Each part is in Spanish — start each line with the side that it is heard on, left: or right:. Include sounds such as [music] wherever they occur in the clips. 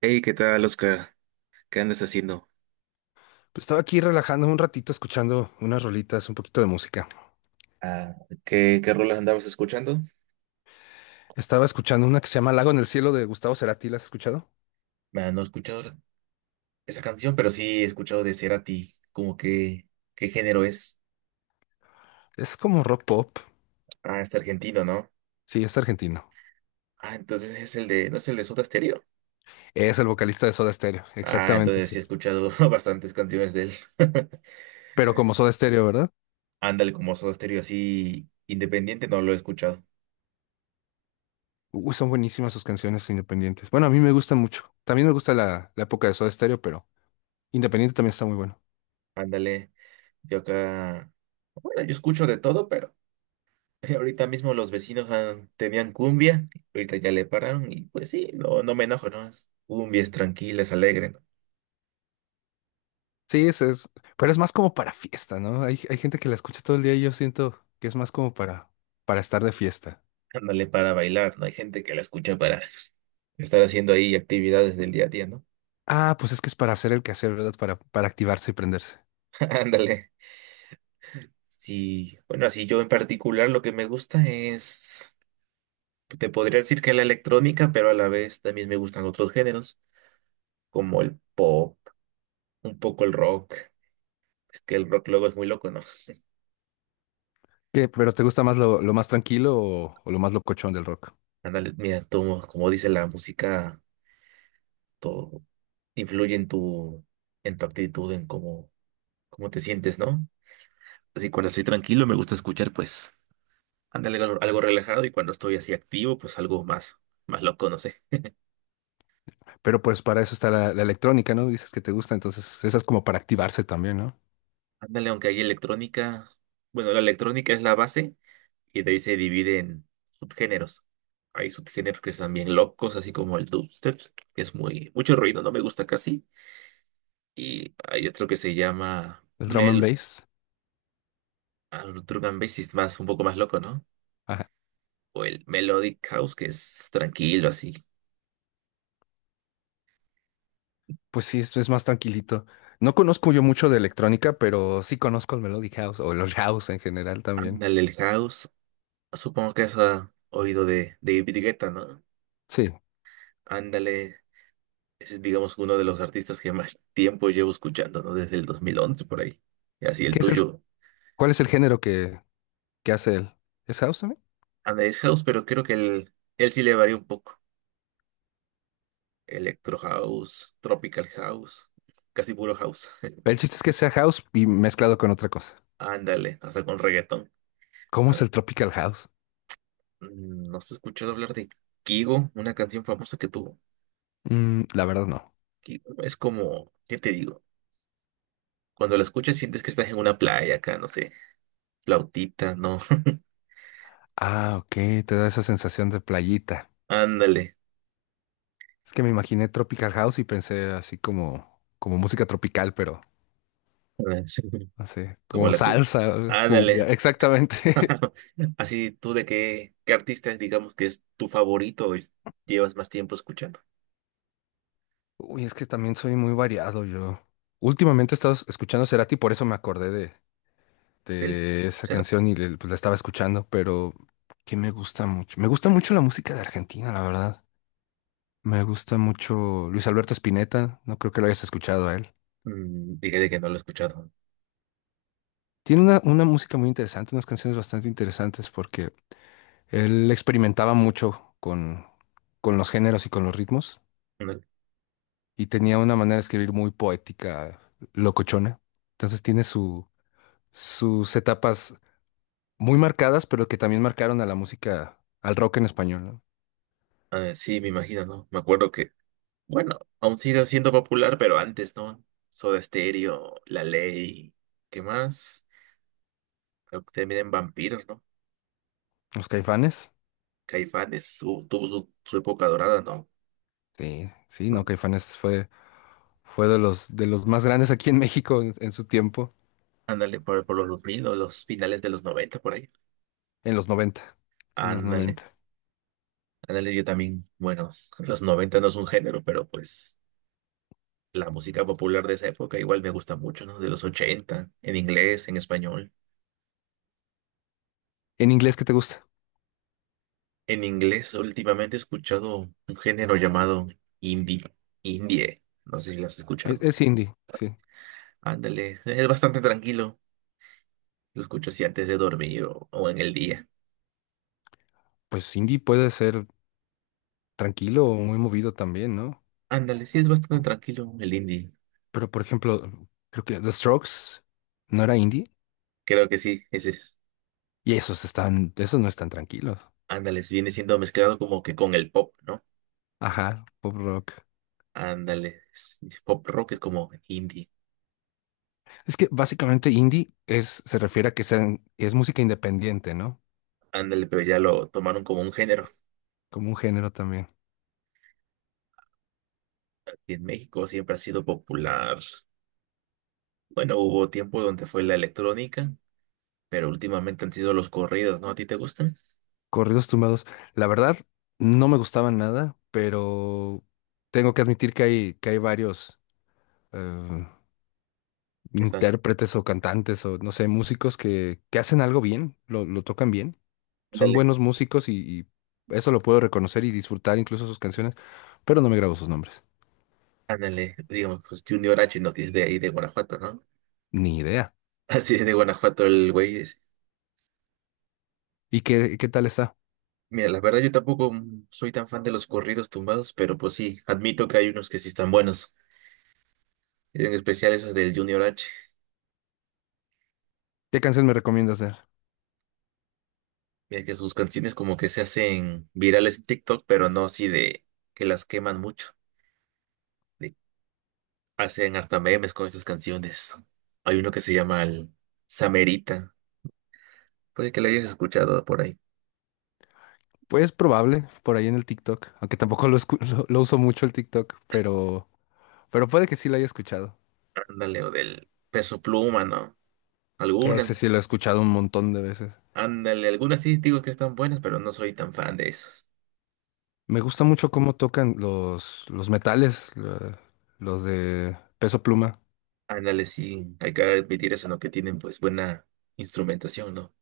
right: Hey, ¿qué tal, Oscar? ¿Qué andas haciendo?
left: Pues estaba aquí relajándome un ratito escuchando unas rolitas, un poquito de música.
right: Ah, ¿qué rolas andabas escuchando?
left: Estaba escuchando una que se llama Lago en el Cielo de Gustavo Cerati, ¿la has escuchado?
right: Ah, no he escuchado esa canción, pero sí he escuchado de Cerati. Como que, ¿qué género es?
left: Es como rock pop.
right: Ah, está argentino, ¿no?
left: Sí, es argentino.
right: Ah, entonces es el de, ¿no es el de Soda Stereo?
left: Es el vocalista de Soda Stereo,
right: Ah,
left: exactamente,
right: entonces
left: sí.
right: sí he escuchado [laughs] bastantes canciones de él.
left: Pero como Soda Stereo, ¿verdad?
right: [laughs] Ándale, como Soda Stereo, así independiente no lo he escuchado.
left: Uy, son buenísimas sus canciones independientes. Bueno, a mí me gustan mucho. También me gusta la época de Soda Stereo, pero independiente también está muy bueno.
right: Ándale, yo acá, bueno, yo escucho de todo, pero [laughs] ahorita mismo los vecinos tenían cumbia, ahorita ya le pararon y pues sí, no, no me enojo, ¿no? Es cumbia, es alegre, ¿no?
left: Sí, es, pero es más como para fiesta, ¿no? Hay gente que la escucha todo el día y yo siento que es más como para estar de fiesta.
right: Ándale, para bailar, ¿no? Hay gente que la escucha para estar haciendo ahí actividades del día a día, ¿no?
left: Ah, pues es que es para hacer el quehacer, ¿verdad? Para activarse y prenderse.
right: [laughs] Ándale. Sí, bueno, así yo en particular lo que me gusta es, te podría decir que la electrónica, pero a la vez también me gustan otros géneros, como el pop, un poco el rock. Es que el rock luego es muy loco, ¿no?
left: ¿Qué? ¿Pero te gusta más lo más tranquilo o lo más locochón del rock?
right: Ándale, mira, como, dice la música, todo influye en tu, actitud, en cómo, te sientes, ¿no? Así cuando estoy tranquilo me gusta escuchar, pues, ándale algo, relajado, y cuando estoy así activo, pues algo más, loco, no sé.
left: Pero pues para eso está la electrónica, ¿no? Dices que te gusta, entonces esa es como para activarse también, ¿no?
right: Ándale, aunque hay electrónica, bueno, la electrónica es la base y de ahí se divide en subgéneros. Hay subgéneros que están bien locos, así como el dubstep, que es mucho ruido, no me gusta casi. Y hay otro que se llama
left: El drum and bass.
right: Drum and bass, y un poco más loco, ¿no?
left: Ajá.
right: O el Melodic House, que es tranquilo, así.
left: Pues sí, esto es más tranquilito. No conozco yo mucho de electrónica, pero sí conozco el Melodic House o el House en general también.
right: Ándale, el House. Supongo que has oído de David Guetta, ¿no?
left: Sí.
right: Ándale. Ese es, digamos, uno de los artistas que más tiempo llevo escuchando, ¿no? Desde el 2011 por ahí. Y así el
left: ¿Qué es
right: tuyo.
left: cuál es el género que hace él? ¿Es House también?
right: Ándale, es House, pero creo que él sí le varía un poco. Electro House, Tropical House, casi puro House. [laughs]
left: El chiste es que sea House y mezclado con otra cosa.
right: Ándale, hasta con reggaetón.
left: ¿Cómo es
right: Ah,
left: el Tropical House?
right: ¿no has escuchado hablar de Kigo? Una canción famosa que tuvo.
left: Mm, la verdad no.
right: Kigo es como, ¿qué te digo? Cuando lo escuchas sientes que estás en una playa acá, no sé, flautita, no. [laughs]
left: Ah, ok, te da esa sensación de playita.
right: Ándale.
left: Es que me imaginé Tropical House y pensé así como, como música tropical, pero
right: [laughs]
left: no sé,
right: Como
left: como
right: la cu.
left: salsa, [laughs] algo así, cumbia,
right: Ándale.
left: exactamente.
right: [laughs] Así, ¿tú de qué, artista, digamos, que es tu favorito y llevas más tiempo escuchando?
left: [laughs] Uy, es que también soy muy variado yo. Últimamente he estado escuchando Cerati, por eso me acordé
right: Él,
left: de esa
right: será,
left: canción y pues, la estaba escuchando, pero que me gusta mucho. Me gusta mucho la música de Argentina, la verdad. Me gusta mucho Luis Alberto Spinetta, no creo que lo hayas escuchado a él.
right: dije de que no lo he escuchado.
left: Tiene una música muy interesante, unas canciones bastante interesantes porque él experimentaba mucho con los géneros y con los ritmos
right: Ándale.
left: y tenía una manera de escribir muy poética, locochona. Entonces tiene su, sus etapas muy marcadas, pero que también marcaron a la música, al rock en español, ¿no?
right: Ah, sí, me imagino, ¿no? Me acuerdo que, bueno, aún sigue siendo popular, pero antes, ¿no? Soda Stereo, La Ley, ¿qué más? Creo que también en Vampiros, ¿no?
left: Los Caifanes,
right: Caifanes tuvo su época dorada, ¿no?
left: sí, sí, no, Caifanes fue, fue de de los más grandes aquí en México en su tiempo,
right: Ándale, por los 2000 o los finales de los 90 por ahí.
left: en los 90 en los
right: Ándale,
left: noventa.
right: ándale, yo también, bueno, los 90 no es un género, pero pues la música popular de esa época igual me gusta mucho, ¿no? De los 80 en inglés, en español.
left: ¿En inglés qué te gusta?
right: En inglés últimamente he escuchado un género llamado indie, indie, no sé si lo has escuchado.
left: Es indie, sí.
right: Ándale, es bastante tranquilo, lo escucho así antes de dormir o en el día.
left: Pues indie puede ser tranquilo o muy movido también, ¿no?
right: Ándale, sí es bastante tranquilo el indie,
left: Pero por ejemplo, creo que The Strokes no era indie
right: creo que sí, ese es.
left: y esos están, esos no están tranquilos.
right: Ándales, viene siendo mezclado como que con el pop, ¿no?
left: Ajá, pop rock.
right: Ándale, es pop rock, es como indie.
left: Es que básicamente indie es, se refiere a que sean, es música independiente, ¿no?
right: Ándale, pero ya lo tomaron como un género.
left: Como un género también.
right: Aquí en México siempre ha sido popular. Bueno, hubo tiempo donde fue la electrónica, pero últimamente han sido los corridos, ¿no? ¿A ti te gustan?
left: Corridos tumbados. La verdad, no me gustaban nada, pero tengo que admitir que hay varios eh,
right: Esa,
left: intérpretes o cantantes o no sé, músicos que hacen algo bien, lo tocan bien, son
right: ándale,
left: buenos músicos y eso lo puedo reconocer y disfrutar incluso sus canciones, pero no me grabo sus nombres.
right: ándale, digamos, pues Junior H, ¿no? Que es de ahí, de Guanajuato, ¿no?
left: Ni idea.
right: [laughs] Así es, de Guanajuato el güey es.
left: ¿Y qué, qué tal está?
right: Mira, la verdad yo tampoco soy tan fan de los corridos tumbados, pero pues sí, admito que hay unos que sí están buenos, en especial esos del Junior H.
left: ¿Qué canción me recomiendas hacer?
right: Ya que sus canciones como que se hacen virales en TikTok, pero no así de que las queman mucho. De- Hacen hasta memes con esas canciones. Hay uno que se llama el Samerita. Puede que lo hayas escuchado por ahí.
left: Pues probable, por ahí en el TikTok, aunque tampoco lo, [laughs] lo uso mucho el TikTok, pero puede que sí lo haya escuchado.
right: Ándale, o del Peso Pluma, ¿no? Algunas.
left: Ese sí lo he escuchado un montón de veces.
right: Ándale, algunas sí digo que están buenas, pero no soy tan fan de esas.
left: Me gusta mucho cómo tocan los metales, los de Peso Pluma.
right: Ándale, sí, hay que admitir eso, ¿no? Que tienen pues buena instrumentación, ¿no?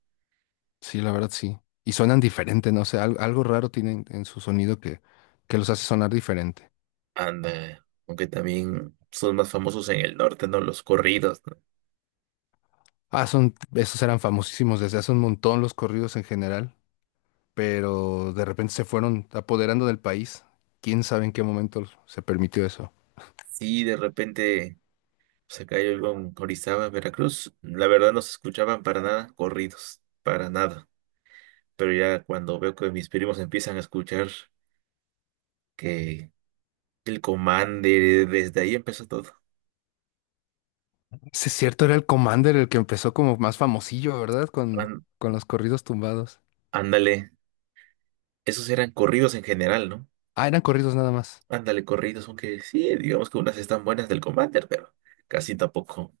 left: Sí, la verdad sí. Y suenan diferente, no sé, algo, raro tienen en su sonido que los hace sonar diferente.
right: Ándale, aunque también son más famosos en el norte, ¿no? Los corridos, ¿no?
left: Ah, son, esos eran famosísimos desde hace un montón los corridos en general, pero de repente se fueron apoderando del país. ¿Quién sabe en qué momento se permitió eso?
right: Sí, de repente se cayó con Orizaba, Veracruz. La verdad no se escuchaban para nada corridos, para nada. Pero ya cuando veo que mis primos empiezan a escuchar que el Commander, desde ahí empezó todo.
left: Sí, es cierto, era el Commander el que empezó como más famosillo, ¿verdad?
right: Án-
left: Con los corridos tumbados.
right: Ándale, esos eran corridos en general, ¿no?
left: Ah, eran corridos nada más.
right: Ándale, corridos, aunque sí, digamos que unas están buenas del Commander, pero casi tampoco.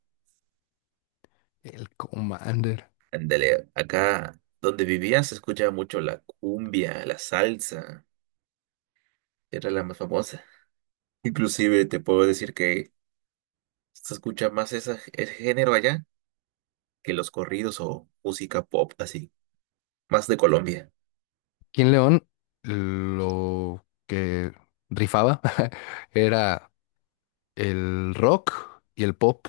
left: El Commander.
right: Ándale, acá donde vivía se escuchaba mucho la cumbia, la salsa, era la más famosa. Inclusive te puedo decir que se escucha más ese género allá que los corridos o música pop, así, más de Colombia.
left: Aquí en León, lo que rifaba [laughs] era el rock y el pop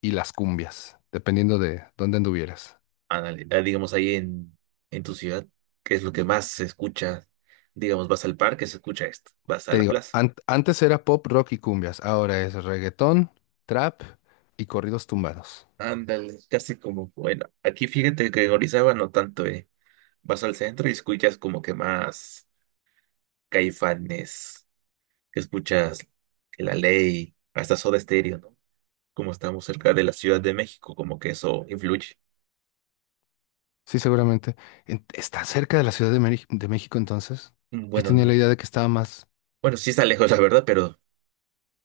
left: y las cumbias, dependiendo de dónde anduvieras.
right: Ándale, digamos ahí en, tu ciudad, ¿qué es lo que más se escucha? Digamos, vas al parque, se escucha esto, vas a
left: Te
right: la
left: digo,
right: plaza.
left: antes era pop, rock y cumbias, ahora es reggaetón, trap y corridos tumbados.
right: Ándale, casi como, bueno, aquí fíjate que en Orizaba no tanto, eh. Vas al centro y escuchas como que más Caifanes, que escuchas que La Ley, hasta Soda Stereo, ¿no? Como estamos cerca de la Ciudad de México, como que eso influye.
left: Sí, seguramente. ¿Está cerca de la Ciudad de, de México entonces? Yo tenía la
right: Bueno,
left: idea de que estaba más...
right: bueno, sí está lejos, la verdad, pero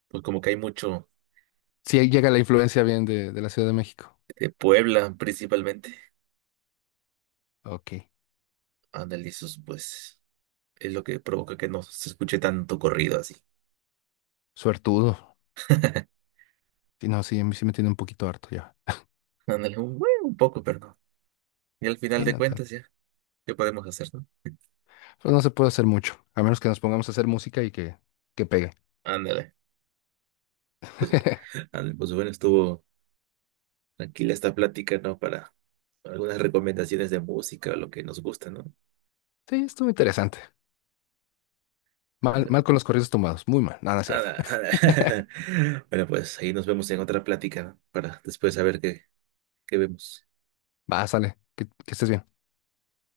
right: pues como que hay mucho
left: Sí, ahí llega la influencia bien de la Ciudad de México.
right: de Puebla principalmente.
left: Ok.
right: Ándale, eso es, pues es lo que provoca que no se escuche tanto corrido así.
left: Suertudo.
right: [laughs]
left: Sí, no, sí, a mí sí me tiene un poquito harto ya.
right: Ándale, un, bueno, un poco, pero no. Y al final
left: Sí,
right: de
left: no tan-
right: cuentas ya, ¿qué podemos hacer, no?
left: Pero no se puede hacer mucho, a menos que nos pongamos a hacer música y que pegue.
right: Ándale. Pues,
left: [laughs]
right: ándale, pues bueno, estuvo tranquila esta plática, ¿no? Para algunas recomendaciones de música, lo que nos gusta, ¿no?
left: Sí, estuvo interesante. Mal,
right: Ándale,
left: mal con los corridos tumbados, muy mal, nada, es cierto.
right: ándale, ándale.
left: [laughs]
right: [laughs] Bueno, pues ahí nos vemos en otra plática, ¿no? Para después saber qué, vemos.
left: Va, sale, que estés bien.